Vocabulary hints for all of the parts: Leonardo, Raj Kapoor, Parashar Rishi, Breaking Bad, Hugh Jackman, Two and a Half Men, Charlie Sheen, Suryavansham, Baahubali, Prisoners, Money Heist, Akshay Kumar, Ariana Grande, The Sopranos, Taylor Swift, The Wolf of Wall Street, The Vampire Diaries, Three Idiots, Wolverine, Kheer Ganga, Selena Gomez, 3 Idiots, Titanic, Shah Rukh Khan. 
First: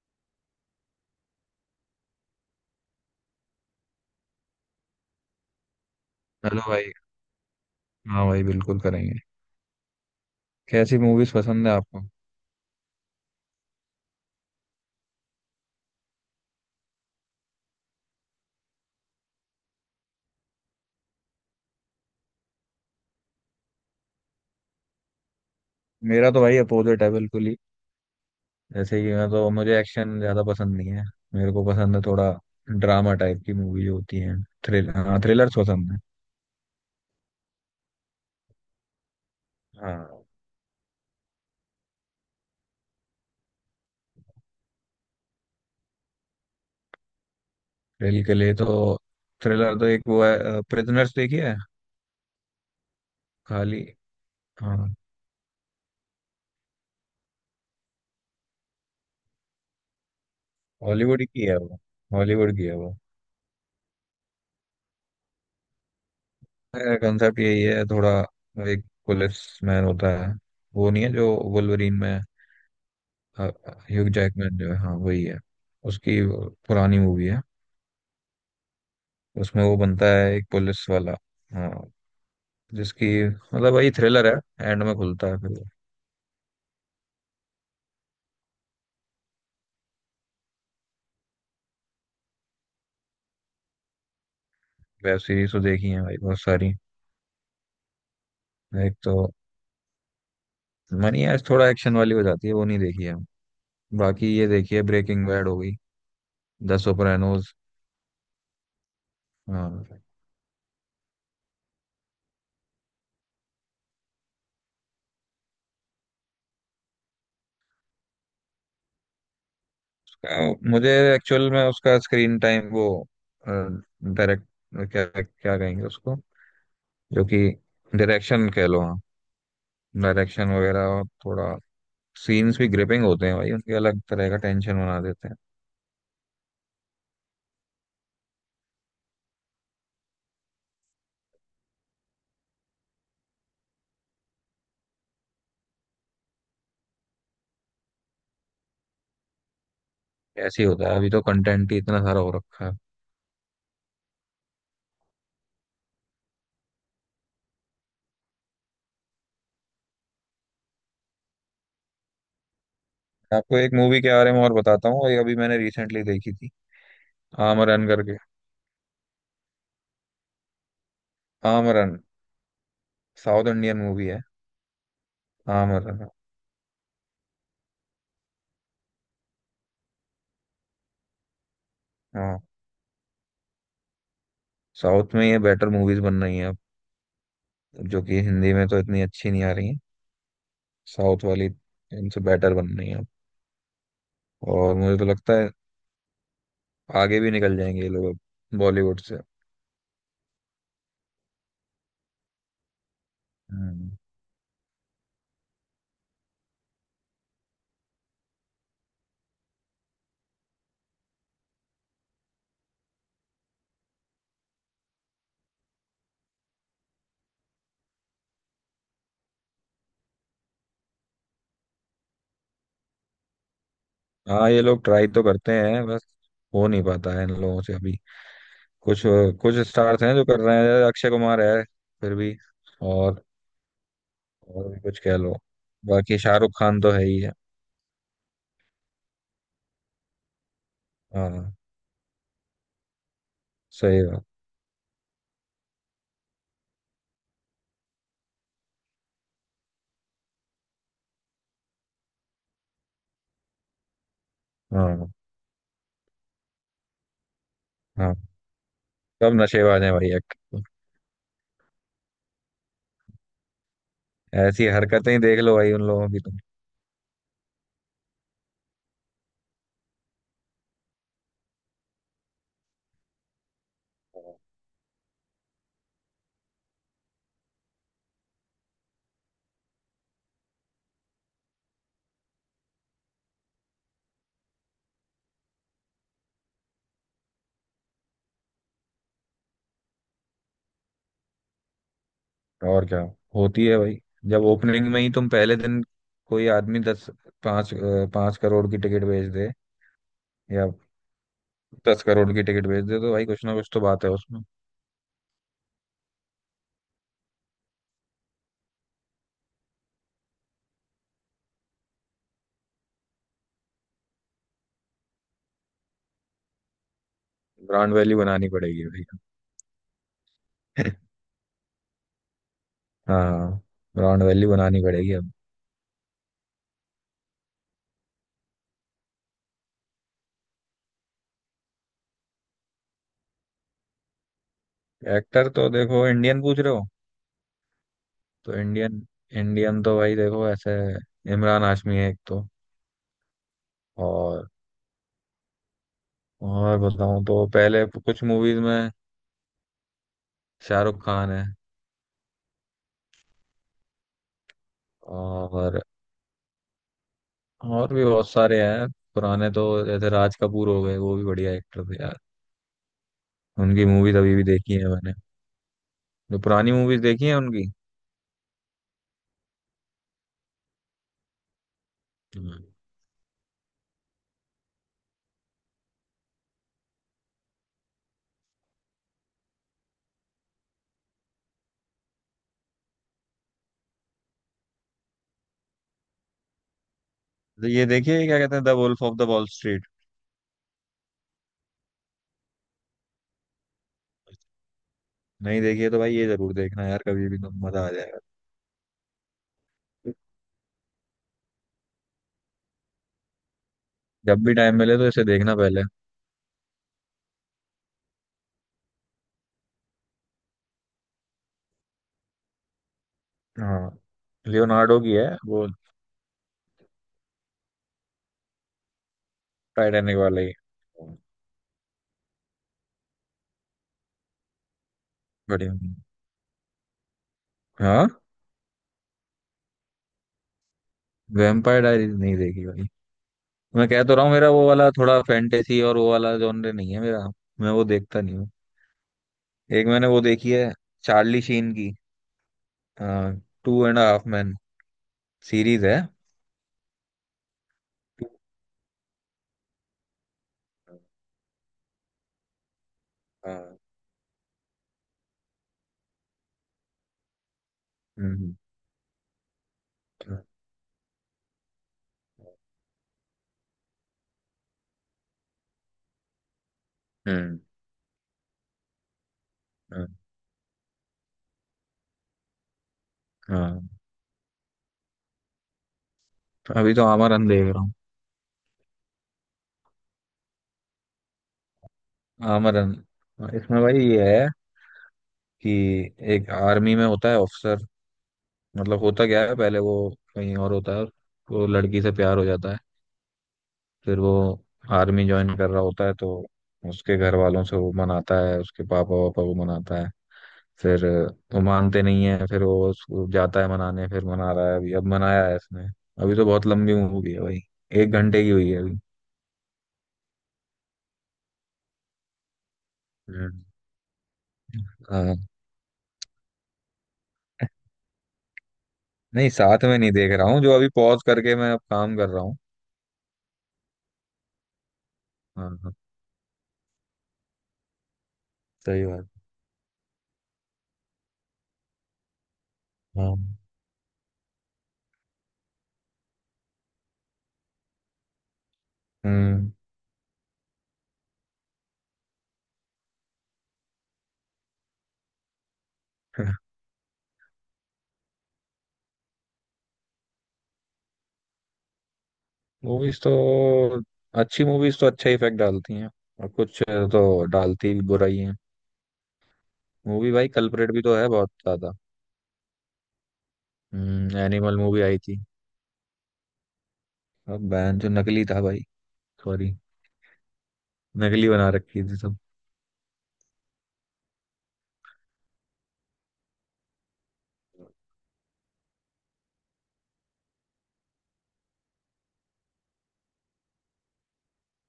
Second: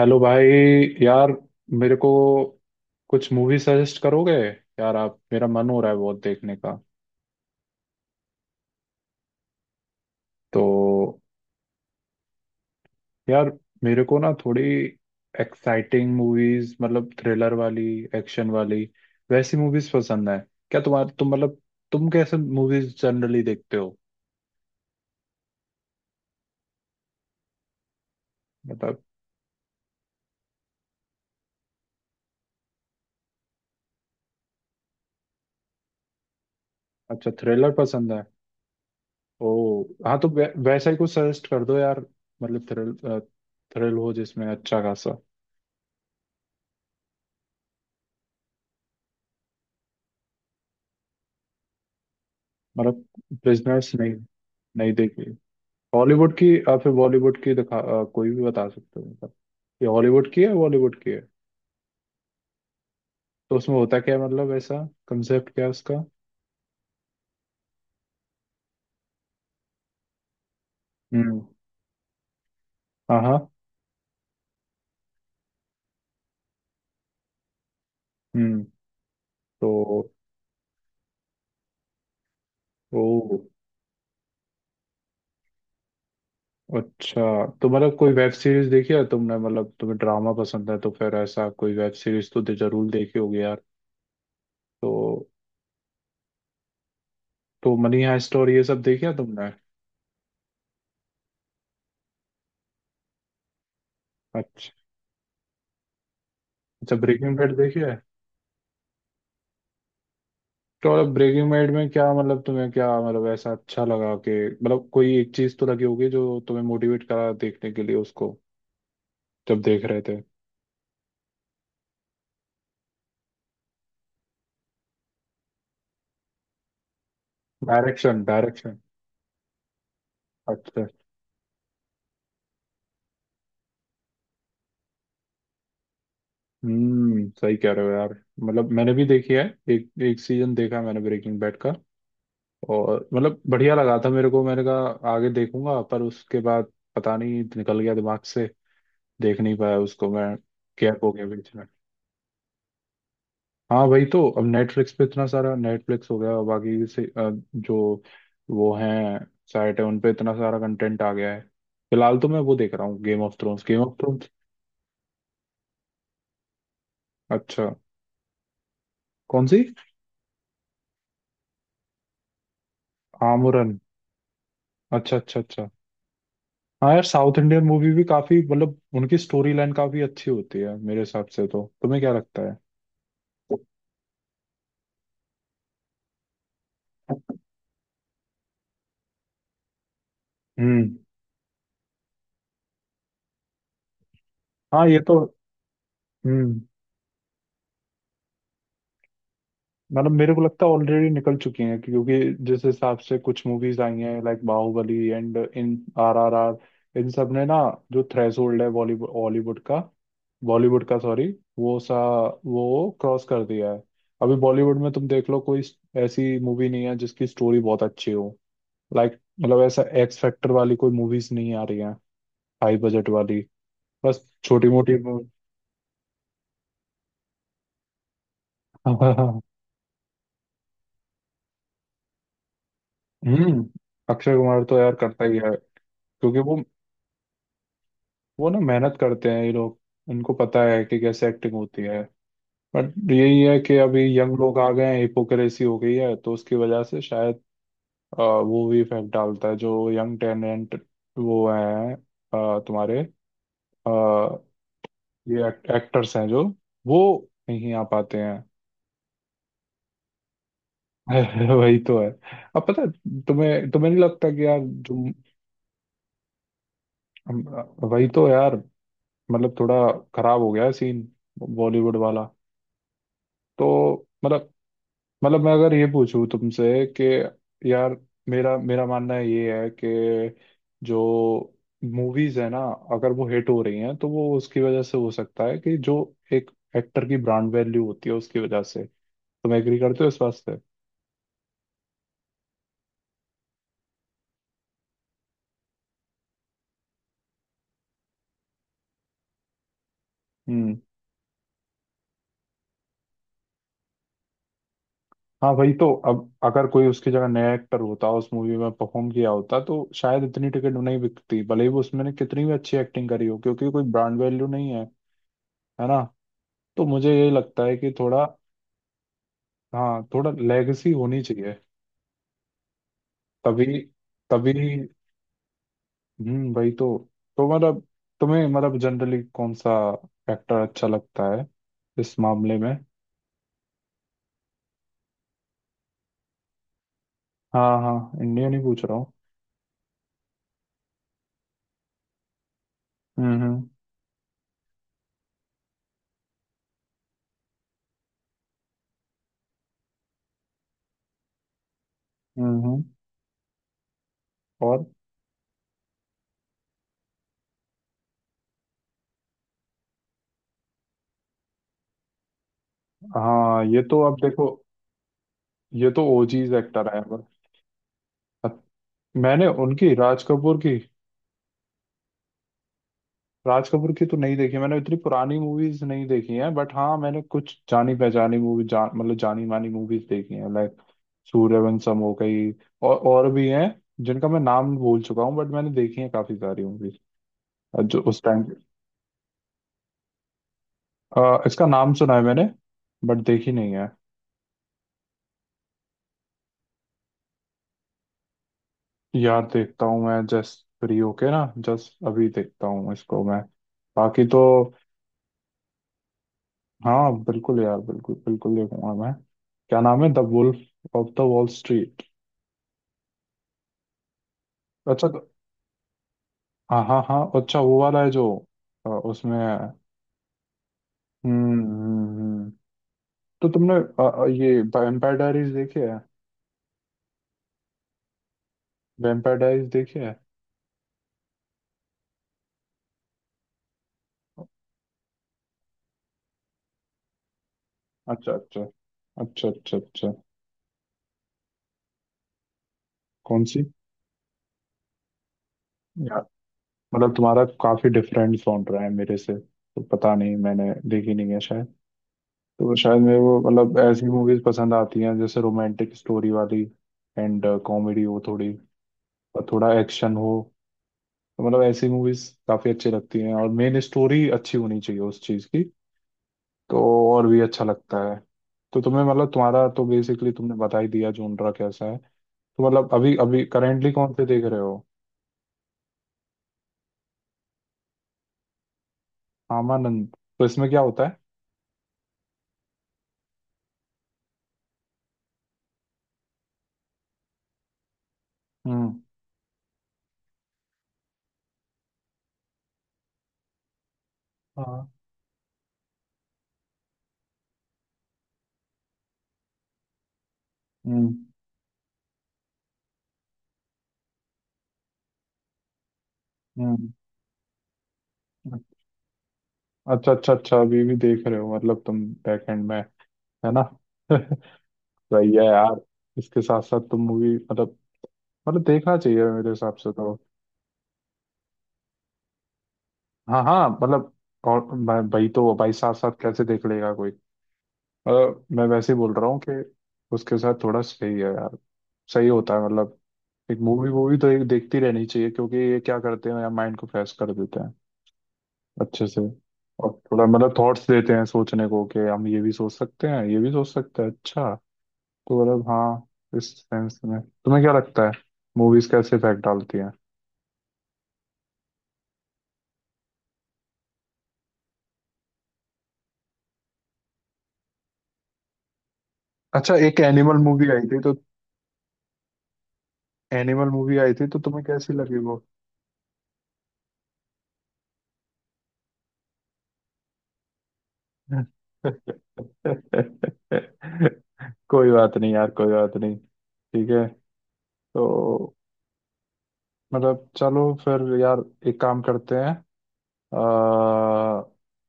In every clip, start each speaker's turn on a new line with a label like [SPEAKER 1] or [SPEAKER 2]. [SPEAKER 1] Hello भाई। यार मेरे को कुछ मूवी सजेस्ट करोगे यार? आप मेरा मन हो रहा है बहुत देखने
[SPEAKER 2] हेलो
[SPEAKER 1] का।
[SPEAKER 2] भाई। हाँ भाई, बिल्कुल करेंगे। कैसी
[SPEAKER 1] तो
[SPEAKER 2] मूवीज पसंद है आपको?
[SPEAKER 1] यार मेरे को ना थोड़ी एक्साइटिंग मूवीज, मतलब थ्रिलर वाली, एक्शन वाली, वैसी मूवीज पसंद है। क्या तुम मतलब तुम कैसे मूवीज जनरली देखते हो?
[SPEAKER 2] मेरा तो भाई अपोजिट है बिल्कुल ही। जैसे
[SPEAKER 1] मतलब।
[SPEAKER 2] कि मैं तो, मुझे एक्शन ज्यादा पसंद नहीं है। मेरे को पसंद है थोड़ा ड्रामा टाइप की मूवी जो होती है। थ्रिल हाँ, थ्रिलर्स पसंद है।
[SPEAKER 1] अच्छा, थ्रिलर पसंद है। ओ हाँ,
[SPEAKER 2] हाँ,
[SPEAKER 1] तो वैसा ही कुछ सजेस्ट कर दो यार। मतलब थ्रिल, थ्रिल हो जिसमें अच्छा खासा।
[SPEAKER 2] थ्रिल के लिए तो थ्रिलर तो एक वो है, प्रिजनर्स देखी है?
[SPEAKER 1] मतलब
[SPEAKER 2] खाली।
[SPEAKER 1] बिजनेस? नहीं, नहीं
[SPEAKER 2] हाँ,
[SPEAKER 1] देखी। हॉलीवुड की या फिर बॉलीवुड की दिखा, कोई भी बता सकते हो मतलब। ये हॉलीवुड की है, बॉलीवुड की है?
[SPEAKER 2] हॉलीवुड की है वो। हॉलीवुड की है वो।
[SPEAKER 1] तो उसमें होता क्या है, मतलब ऐसा कंसेप्ट क्या है उसका?
[SPEAKER 2] कंसेप्ट यही है थोड़ा। एक पुलिस मैन होता है। वो नहीं है जो
[SPEAKER 1] हम्म।
[SPEAKER 2] वुल्वरीन में है,
[SPEAKER 1] हाँ, हाँ।
[SPEAKER 2] ह्यूग जैकमैन जो है, हाँ वही है। उसकी वो पुरानी मूवी है।
[SPEAKER 1] हम्म।
[SPEAKER 2] उसमें
[SPEAKER 1] तो
[SPEAKER 2] वो बनता है एक पुलिस वाला। हाँ,
[SPEAKER 1] ओ,
[SPEAKER 2] जिसकी मतलब वही थ्रिलर है, एंड में खुलता है फिर।
[SPEAKER 1] अच्छा। तो मतलब कोई वेब सीरीज देखी है तुमने? मतलब तुम्हें ड्रामा पसंद है तो फिर ऐसा कोई वेब सीरीज तो जरूर देखी होगी यार।
[SPEAKER 2] वेब
[SPEAKER 1] तो
[SPEAKER 2] सीरीज तो देखी है भाई बहुत सारी।
[SPEAKER 1] तो मनी हाइस्ट और ये सब
[SPEAKER 2] एक
[SPEAKER 1] देखी
[SPEAKER 2] तो
[SPEAKER 1] है तुमने?
[SPEAKER 2] मनी हाइस्ट थोड़ा एक्शन वाली हो जाती है, वो नहीं देखी है। बाकी ये
[SPEAKER 1] अच्छा।
[SPEAKER 2] देखी है, ब्रेकिंग बैड हो गई, द
[SPEAKER 1] अच्छा, ब्रेकिंग
[SPEAKER 2] सोpranos।
[SPEAKER 1] बैड देखी है।
[SPEAKER 2] हाँ।
[SPEAKER 1] तो मतलब ब्रेकिंग बैड में क्या, मतलब तुम्हें क्या, मतलब ऐसा अच्छा लगा कि... मतलब कोई एक चीज तो लगी होगी जो तुम्हें मोटिवेट करा देखने के लिए उसको, जब देख रहे थे।
[SPEAKER 2] उसका मुझे एक्चुअल में उसका स्क्रीन टाइम वो, डायरेक्ट, क्या क्या कहेंगे उसको, जो कि,
[SPEAKER 1] डायरेक्शन,
[SPEAKER 2] डायरेक्शन कह
[SPEAKER 1] डायरेक्शन।
[SPEAKER 2] लो, हाँ, डायरेक्शन
[SPEAKER 1] अच्छा।
[SPEAKER 2] वगैरह थोड़ा। सीन्स भी ग्रिपिंग होते हैं भाई उनके, अलग तरह का टेंशन बना देते हैं।
[SPEAKER 1] हम्म, सही कह रहे हो यार। मतलब मैंने भी देखी है। एक एक सीजन देखा मैंने ब्रेकिंग बैड का। और मतलब बढ़िया लगा था मेरे को, मैंने कहा आगे देखूंगा, पर उसके बाद पता नहीं, निकल गया दिमाग से। देख नहीं पाया उसको मैं।
[SPEAKER 2] ऐसे ही होता है,
[SPEAKER 1] गैप
[SPEAKER 2] अभी
[SPEAKER 1] हो
[SPEAKER 2] तो
[SPEAKER 1] गया बीच।
[SPEAKER 2] कंटेंट ही इतना सारा हो रखा है।
[SPEAKER 1] हाँ वही तो। अब नेटफ्लिक्स पे इतना सारा, नेटफ्लिक्स हो गया, बाकी से जो वो हैं साइट है, उन पे इतना सारा कंटेंट आ गया है। फिलहाल तो मैं वो देख रहा हूँ, गेम ऑफ
[SPEAKER 2] मैं आपको
[SPEAKER 1] थ्रोन्स,
[SPEAKER 2] एक
[SPEAKER 1] गेम ऑफ
[SPEAKER 2] मूवी के
[SPEAKER 1] थ्रोन्स।
[SPEAKER 2] बारे में और बताता हूँ, ये अभी मैंने रिसेंटली देखी थी।
[SPEAKER 1] अच्छा।
[SPEAKER 2] आमरन करके।
[SPEAKER 1] कौन सी?
[SPEAKER 2] Amaran, south
[SPEAKER 1] Amaran.
[SPEAKER 2] Indian movie है।
[SPEAKER 1] अच्छा, अच्छा, अच्छा।
[SPEAKER 2] आमरन।
[SPEAKER 1] हाँ यार, साउथ इंडियन मूवी भी काफी, मतलब उनकी स्टोरी लाइन काफी अच्छी होती है मेरे हिसाब से। तो तुम्हें क्या
[SPEAKER 2] हाँ,
[SPEAKER 1] लगता है?
[SPEAKER 2] साउथ में ये बेटर मूवीज बन रही हैं अब। जो कि हिंदी में तो इतनी अच्छी नहीं आ रही हैं।
[SPEAKER 1] हम्म।
[SPEAKER 2] साउथ वाली इनसे बेटर बन रही हैं अब। और
[SPEAKER 1] हाँ
[SPEAKER 2] मुझे
[SPEAKER 1] ये
[SPEAKER 2] तो
[SPEAKER 1] तो।
[SPEAKER 2] लगता है
[SPEAKER 1] हम्म।
[SPEAKER 2] आगे भी निकल जाएंगे ये लोग अब बॉलीवुड से।
[SPEAKER 1] मतलब मेरे को लगता है ऑलरेडी निकल चुकी हैं, क्योंकि जिस हिसाब से कुछ मूवीज
[SPEAKER 2] हम्म।
[SPEAKER 1] आई हैं, लाइक बाहुबली एंड इन, आर आर आर, इन सब ने ना, जो थ्रेशोल्ड है बॉलीवुड हॉलीवुड का, बॉलीवुड का, सॉरी, वो सा वो क्रॉस कर दिया है। अभी बॉलीवुड में तुम देख लो, कोई ऐसी मूवी नहीं है जिसकी स्टोरी बहुत अच्छी हो। लाइक मतलब, ऐसा एक्स फैक्टर वाली कोई मूवीज नहीं आ रही हैं, हाई बजट वाली। बस
[SPEAKER 2] हाँ, ये
[SPEAKER 1] छोटी
[SPEAKER 2] लोग
[SPEAKER 1] मोटी।
[SPEAKER 2] ट्राई तो करते हैं बस, हो नहीं पाता है इन लोगों से अभी। कुछ कुछ स्टार्स हैं जो कर रहे हैं। अक्षय कुमार है फिर भी। और
[SPEAKER 1] हम्म। अक्षय कुमार
[SPEAKER 2] और
[SPEAKER 1] तो
[SPEAKER 2] भी
[SPEAKER 1] यार
[SPEAKER 2] कुछ कह
[SPEAKER 1] करता
[SPEAKER 2] लो।
[SPEAKER 1] ही है।
[SPEAKER 2] बाकी
[SPEAKER 1] क्योंकि
[SPEAKER 2] शाहरुख
[SPEAKER 1] वो
[SPEAKER 2] खान तो है ही है।
[SPEAKER 1] वो ना, मेहनत करते हैं ये लोग। उनको पता है कि कैसे एक्टिंग
[SPEAKER 2] हाँ,
[SPEAKER 1] होती है। बट यही है कि
[SPEAKER 2] सही
[SPEAKER 1] अभी
[SPEAKER 2] बात।
[SPEAKER 1] यंग लोग आ गए हैं, हिपोक्रेसी हो गई है तो उसकी वजह से शायद वो भी इफेक्ट डालता है, जो यंग टैलेंट वो हैं, तुम्हारे, अ,
[SPEAKER 2] हाँ
[SPEAKER 1] ये एक्टर्स हैं जो वो नहीं आ
[SPEAKER 2] हाँ,
[SPEAKER 1] पाते हैं।
[SPEAKER 2] सब नशेबाज हैं भाई एक्टर।
[SPEAKER 1] वही तो है। अब पता है, तुम्हें तुम्हें नहीं लगता कि यार
[SPEAKER 2] ऐसी
[SPEAKER 1] जो
[SPEAKER 2] हरकतें ही देख लो भाई उन लोगों की तुम।
[SPEAKER 1] हम- वही तो यार। मतलब थोड़ा खराब हो गया है सीन, बॉलीवुड वाला। तो मतलब मतलब मैं अगर ये पूछूं तुमसे कि यार, मेरा मेरा मानना ये है कि जो मूवीज है ना, अगर वो हिट हो रही हैं तो वो उसकी वजह से हो सकता है कि जो एक एक्टर की ब्रांड वैल्यू होती है, उसकी वजह से। तुम एग्री करते हो इस बात से?
[SPEAKER 2] और क्या, होती है भाई। जब ओपनिंग में ही तुम पहले दिन कोई आदमी दस, पाँच पाँच करोड़ की टिकट बेच दे या
[SPEAKER 1] हम्म।
[SPEAKER 2] दस करोड़ की टिकट बेच दे, तो भाई कुछ ना कुछ तो बात है उसमें।
[SPEAKER 1] हाँ भाई, तो अब अगर कोई उसकी जगह नया एक्टर होता, उस मूवी में परफॉर्म किया होता, तो शायद इतनी टिकट नहीं बिकती, भले ही वो उसमें ने कितनी भी अच्छी एक्टिंग करी हो, क्योंकि कोई ब्रांड वैल्यू नहीं है। है ना? तो मुझे ये लगता है कि
[SPEAKER 2] ब्रांड वैल्यू
[SPEAKER 1] थोड़ा...
[SPEAKER 2] बनानी पड़ेगी भाई।
[SPEAKER 1] हाँ, थोड़ा लेगेसी होनी चाहिए।
[SPEAKER 2] हाँ,
[SPEAKER 1] तभी।
[SPEAKER 2] ब्रांड वैल्यू
[SPEAKER 1] तभी।
[SPEAKER 2] बनानी पड़ेगी अब।
[SPEAKER 1] भाई। तो मतलब तुम्हें, मतलब जनरली कौन सा एक्टर अच्छा लगता है इस मामले में?
[SPEAKER 2] एक्टर तो देखो, इंडियन पूछ रहे हो?
[SPEAKER 1] हाँ, हाँ, इंडिया
[SPEAKER 2] तो
[SPEAKER 1] नहीं पूछ रहा
[SPEAKER 2] इंडियन
[SPEAKER 1] हूँ।
[SPEAKER 2] इंडियन तो भाई देखो ऐसे, इमरान हाशमी है एक तो।
[SPEAKER 1] हम्म, हम्म,
[SPEAKER 2] और और बताऊं तो पहले कुछ मूवीज में शाहरुख खान है।
[SPEAKER 1] हम्म, हम्म, और।
[SPEAKER 2] और और भी बहुत सारे हैं। पुराने तो जैसे राज कपूर हो गए, वो भी बढ़िया एक्टर थे यार।
[SPEAKER 1] हाँ ये
[SPEAKER 2] उनकी
[SPEAKER 1] तो। अब
[SPEAKER 2] मूवीज अभी भी
[SPEAKER 1] देखो,
[SPEAKER 2] देखी है मैंने,
[SPEAKER 1] ये तो
[SPEAKER 2] जो
[SPEAKER 1] ओजीज
[SPEAKER 2] पुरानी
[SPEAKER 1] एक्टर है।
[SPEAKER 2] मूवीज देखी है उनकी।
[SPEAKER 1] मैंने उनकी राज कपूर की,
[SPEAKER 2] हम्म।
[SPEAKER 1] राज कपूर की तो नहीं देखी मैंने, इतनी पुरानी मूवीज नहीं देखी हैं। बट हाँ, मैंने कुछ जानी पहचानी मूवी, जान मतलब जानी मानी मूवीज देखी हैं, लाइक सूर्यवंशम हो गई, और भी हैं जिनका मैं नाम भूल चुका हूँ, बट मैंने देखी है काफी सारी मूवीज
[SPEAKER 2] तो ये
[SPEAKER 1] जो उस
[SPEAKER 2] देखिए क्या
[SPEAKER 1] टाइम...
[SPEAKER 2] कहते हैं, the wolf of the wall street.
[SPEAKER 1] इसका नाम सुना है मैंने, बट देखी नहीं है।
[SPEAKER 2] नहीं देखिए तो भाई ये जरूर देखना यार, कभी भी तो मजा आ जाएगा।
[SPEAKER 1] यार देखता हूँ मैं जस्ट फ्री होके ना, जस्ट अभी देखता हूँ इसको मैं। बाकी
[SPEAKER 2] जब
[SPEAKER 1] तो।
[SPEAKER 2] भी टाइम मिले तो इसे देखना पहले।
[SPEAKER 1] हाँ बिल्कुल यार, बिल्कुल बिल्कुल देखूंगा मैं। क्या नाम है? The wolf of the wall street.
[SPEAKER 2] हाँ, लियोनार्डो
[SPEAKER 1] अच्छा।
[SPEAKER 2] की है वो।
[SPEAKER 1] हाँ, हाँ, हाँ, अच्छा, वो वाला है जो उसमें है।
[SPEAKER 2] टाइटैनिक वाला ही।
[SPEAKER 1] हम्म, हम्म, तो तुमने ये वैम्पायर डायरीज
[SPEAKER 2] बढ़िया।
[SPEAKER 1] देखी है?
[SPEAKER 2] हाँ,
[SPEAKER 1] वैम्पायर डायरीज देखी है?
[SPEAKER 2] वैम्पायर डायरीज नहीं देखी भाई। मैं कह तो रहा हूँ, मेरा वो वाला थोड़ा फैंटेसी और वो वाला जॉनर नहीं है मेरा, मैं वो देखता
[SPEAKER 1] अच्छा,
[SPEAKER 2] नहीं हूँ।
[SPEAKER 1] अच्छा, अच्छा। अच्छा,
[SPEAKER 2] एक मैंने
[SPEAKER 1] अच्छा।
[SPEAKER 2] वो देखी है चार्ली शीन की,
[SPEAKER 1] कौन सी?
[SPEAKER 2] Two and half man, series है।
[SPEAKER 1] यार मतलब, तुम्हारा काफी डिफरेंट साउंड रहा है मेरे से, तो पता नहीं, मैंने देखी नहीं है शायद। तो शायद मेरे को
[SPEAKER 2] हाँ।
[SPEAKER 1] मतलब ऐसी मूवीज पसंद आती हैं जैसे रोमांटिक स्टोरी वाली, एंड कॉमेडी हो
[SPEAKER 2] हम्म।
[SPEAKER 1] थोड़ी, और थोड़ा एक्शन हो। तो मतलब ऐसी मूवीज
[SPEAKER 2] हाँ,
[SPEAKER 1] काफी अच्छी लगती हैं, और मेन स्टोरी अच्छी होनी चाहिए उस चीज की। तो और भी
[SPEAKER 2] हम्म,
[SPEAKER 1] अच्छा लगता है। तो तुम्हें मतलब, तुम्हारा तो
[SPEAKER 2] हाँ
[SPEAKER 1] बेसिकली तुमने बता ही दिया जोनरा कैसा है। तो मतलब अभी अभी
[SPEAKER 2] हाँ।
[SPEAKER 1] करेंटली कौन से देख रहे हो?
[SPEAKER 2] अभी तो आमरन देख रहा हूँ।
[SPEAKER 1] आमानंद। तो इसमें क्या होता है?
[SPEAKER 2] आमरन। इसमें भाई ये है कि एक आर्मी में होता है ऑफिसर।
[SPEAKER 1] हम्म।
[SPEAKER 2] मतलब होता क्या है, पहले वो कहीं और होता है, वो लड़की से प्यार हो जाता है। फिर वो
[SPEAKER 1] हाँ।
[SPEAKER 2] आर्मी ज्वाइन कर रहा होता है, तो उसके घर वालों से वो मनाता है, उसके पापा वापा को मनाता है। फिर
[SPEAKER 1] हम्म।
[SPEAKER 2] वो मानते नहीं है, फिर वो उसको जाता है मनाने, फिर मना रहा है अभी, अब मनाया है इसने। अभी तो बहुत
[SPEAKER 1] हम्म।
[SPEAKER 2] लंबी मूवी है भाई। एक घंटे की हुई है अभी।
[SPEAKER 1] अच्छा, अच्छा, अच्छा, अभी भी देख रहे हो मतलब तुम, बैक एंड में? है ना?
[SPEAKER 2] हम्म।
[SPEAKER 1] सही
[SPEAKER 2] हाँ।
[SPEAKER 1] है यार। इसके साथ साथ तुम मूवी, मतलब देखना चाहिए मेरे
[SPEAKER 2] नहीं,
[SPEAKER 1] हिसाब
[SPEAKER 2] साथ
[SPEAKER 1] से
[SPEAKER 2] में नहीं
[SPEAKER 1] तो।
[SPEAKER 2] देख रहा हूँ, जो अभी पॉज करके मैं अब काम कर रहा हूँ।
[SPEAKER 1] हाँ, हाँ, मतलब, और मैं भाई, तो
[SPEAKER 2] हाँ
[SPEAKER 1] भाई
[SPEAKER 2] हाँ,
[SPEAKER 1] साथ साथ कैसे देख लेगा कोई? मतलब मैं वैसे ही
[SPEAKER 2] सही
[SPEAKER 1] बोल
[SPEAKER 2] बात।
[SPEAKER 1] रहा हूँ कि उसके साथ थोड़ा सही है यार, सही होता है मतलब।
[SPEAKER 2] हाँ।
[SPEAKER 1] एक मूवी वूवी तो एक देखती रहनी चाहिए, क्योंकि ये क्या करते हैं यार, माइंड को फ्रेश कर देते हैं अच्छे से।
[SPEAKER 2] हम्म।
[SPEAKER 1] और थोड़ा मतलब थॉट्स देते हैं सोचने को, कि हम ये भी सोच सकते हैं, ये भी सोच सकते हैं। अच्छा। तो मतलब हाँ, इस सेंस में तुम्हें क्या लगता है, मूवीज कैसे इफेक्ट डालती हैं?
[SPEAKER 2] मूवीज तो, अच्छी मूवीज तो अच्छा इफेक्ट डालती हैं। और कुछ तो डालती भी बुरा ही है।
[SPEAKER 1] अच्छा, एक
[SPEAKER 2] मूवी
[SPEAKER 1] एनिमल
[SPEAKER 2] भाई
[SPEAKER 1] मूवी आई
[SPEAKER 2] कल्प्रेट
[SPEAKER 1] थी
[SPEAKER 2] भी
[SPEAKER 1] तो...
[SPEAKER 2] तो है बहुत ज्यादा।
[SPEAKER 1] एनिमल मूवी आई थी तो तुम्हें
[SPEAKER 2] एनिमल
[SPEAKER 1] कैसी
[SPEAKER 2] मूवी आई
[SPEAKER 1] लगी
[SPEAKER 2] थी।
[SPEAKER 1] वो?
[SPEAKER 2] अब बैन जो नकली था भाई, सॉरी, नकली बना रखी थी सब।
[SPEAKER 1] कोई बात नहीं यार, कोई बात नहीं, ठीक है। तो मतलब चलो फिर यार, एक काम करते हैं। आ,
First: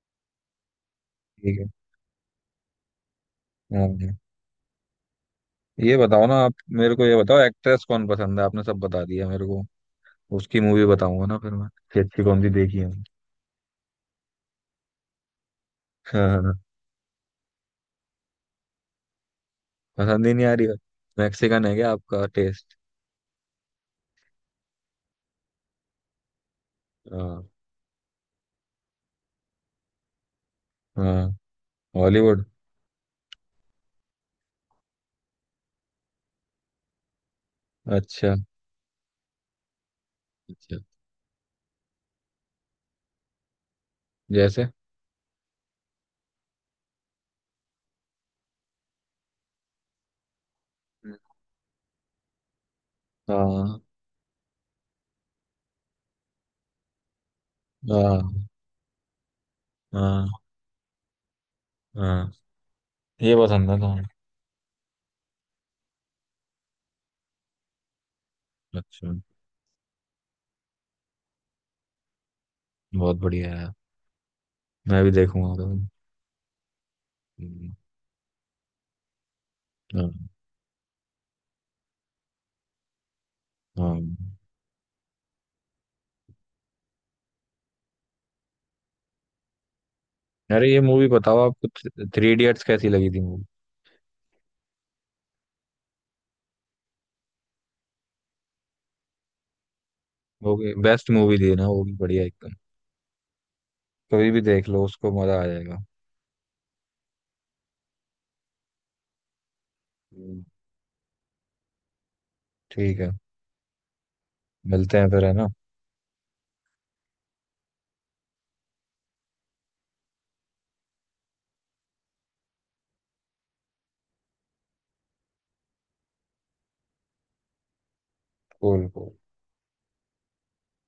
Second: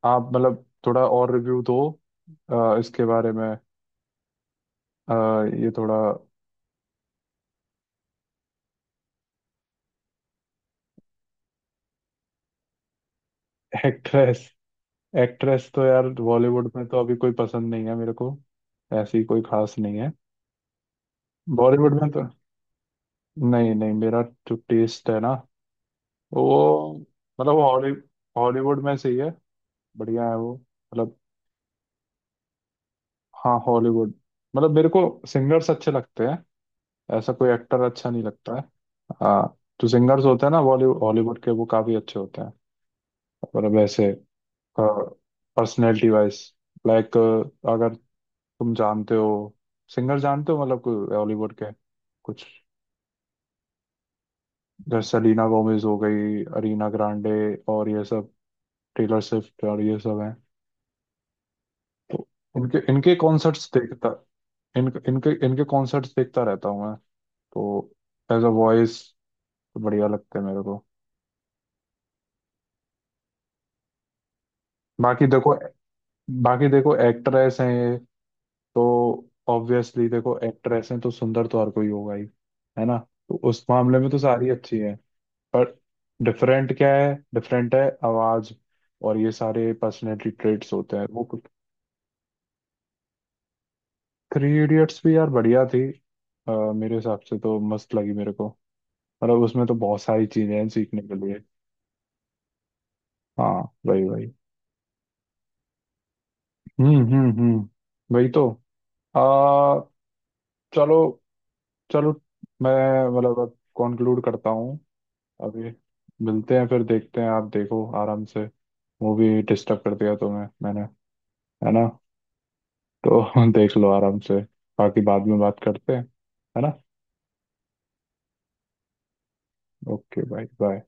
[SPEAKER 1] आप मतलब थोड़ा और
[SPEAKER 2] ठीक
[SPEAKER 1] रिव्यू
[SPEAKER 2] है।
[SPEAKER 1] दो, इसके बारे में,
[SPEAKER 2] हाँ, हाँ।
[SPEAKER 1] ये थोड़ा।
[SPEAKER 2] ये बताओ ना आप, मेरे को ये बताओ एक्ट्रेस कौन पसंद है? आपने सब बता दिया मेरे को, उसकी मूवी बताऊंगा ना फिर मैं, कि अच्छी कौन सी देखी है।
[SPEAKER 1] एक्ट्रेस? एक्ट्रेस तो यार,
[SPEAKER 2] हाँ, हाँ, हाँ।
[SPEAKER 1] बॉलीवुड में तो अभी कोई पसंद नहीं है मेरे को। ऐसी कोई खास नहीं है
[SPEAKER 2] पसंद ही नहीं आ रही। मैक्सिकन है क्या
[SPEAKER 1] बॉलीवुड में
[SPEAKER 2] आपका
[SPEAKER 1] तो।
[SPEAKER 2] टेस्ट?
[SPEAKER 1] नहीं, नहीं, मेरा जो टेस्ट है ना वो
[SPEAKER 2] हाँ।
[SPEAKER 1] मतलब हॉलीवुड में से ही है, बढ़िया है वो मतलब।
[SPEAKER 2] हाँ, हॉलीवुड।
[SPEAKER 1] हाँ, हॉलीवुड। मतलब मेरे को सिंगर्स अच्छे लगते हैं, ऐसा कोई एक्टर अच्छा नहीं
[SPEAKER 2] अच्छा।
[SPEAKER 1] लगता है। हाँ, जो सिंगर्स होते हैं ना
[SPEAKER 2] अच्छा।
[SPEAKER 1] बॉलीवुड हॉलीवुड के, वो काफी अच्छे होते हैं मतलब ऐसे
[SPEAKER 2] जैसे।
[SPEAKER 1] पर्सनैलिटी वाइज, लाइक अगर तुम जानते हो सिंगर, जानते हो मतलब कोई
[SPEAKER 2] हाँ।
[SPEAKER 1] हॉलीवुड के, कुछ जैसे सेलिना गोमेज हो गई, अरीना ग्रांडे और ये सब,
[SPEAKER 2] हाँ।
[SPEAKER 1] टेलर स्विफ्ट और ये सब हैं।
[SPEAKER 2] हाँ,
[SPEAKER 1] तो
[SPEAKER 2] हाँ,
[SPEAKER 1] इनके इनके
[SPEAKER 2] ये
[SPEAKER 1] कॉन्सर्ट्स
[SPEAKER 2] पसंद है ना?
[SPEAKER 1] देखता, इन इनके इनके कॉन्सर्ट्स देखता रहता हूँ मैं। तो एज अ वॉइस
[SPEAKER 2] अच्छा,
[SPEAKER 1] बढ़िया लगते हैं मेरे को।
[SPEAKER 2] बहुत बढ़िया है। मैं भी
[SPEAKER 1] बाकी देखो
[SPEAKER 2] देखूंगा तो।
[SPEAKER 1] बाकी देखो, एक्ट्रेस हैं
[SPEAKER 2] हम्म,
[SPEAKER 1] ये, तो ऑब्वियसली
[SPEAKER 2] हाँ,
[SPEAKER 1] देखो, एक्ट्रेस हैं तो सुंदर तो हर कोई होगा ही। है ना? तो उस मामले
[SPEAKER 2] हाँ।
[SPEAKER 1] में तो सारी अच्छी है। पर डिफरेंट क्या है? डिफरेंट है आवाज, और ये सारे पर्सनैलिटी
[SPEAKER 2] अरे,
[SPEAKER 1] ट्रेट्स
[SPEAKER 2] ये
[SPEAKER 1] होते हैं
[SPEAKER 2] मूवी
[SPEAKER 1] वो।
[SPEAKER 2] बताओ आपको, थ्री इडियट्स कैसी लगी थी मूवी?
[SPEAKER 1] थ्री इडियट्स भी यार बढ़िया थी, मेरे हिसाब से तो मस्त लगी मेरे को। मतलब उसमें तो बहुत सारी चीजें
[SPEAKER 2] वो
[SPEAKER 1] हैं
[SPEAKER 2] भी
[SPEAKER 1] सीखने
[SPEAKER 2] बेस्ट
[SPEAKER 1] के
[SPEAKER 2] मूवी
[SPEAKER 1] लिए।
[SPEAKER 2] थी ना, वो भी बढ़िया एकदम।
[SPEAKER 1] हाँ वही,
[SPEAKER 2] कभी
[SPEAKER 1] वही।
[SPEAKER 2] भी देख लो उसको, मजा आ जाएगा।
[SPEAKER 1] हम्म, हम्म, हम्म। वही तो।
[SPEAKER 2] हम्म,
[SPEAKER 1] चलो, चलो, मैं
[SPEAKER 2] ठीक है।
[SPEAKER 1] मतलब अब कंक्लूड करता हूँ।
[SPEAKER 2] मिलते हैं फिर, है ना?
[SPEAKER 1] अभी मिलते हैं फिर, देखते हैं। आप देखो आराम से, मूवी डिस्टर्ब कर दिया तुम्हें मैंने, है ना? तो देख लो आराम से। बाकी बाद में बात करते हैं, है ना?
[SPEAKER 2] कूल।
[SPEAKER 1] Okay, bye bye.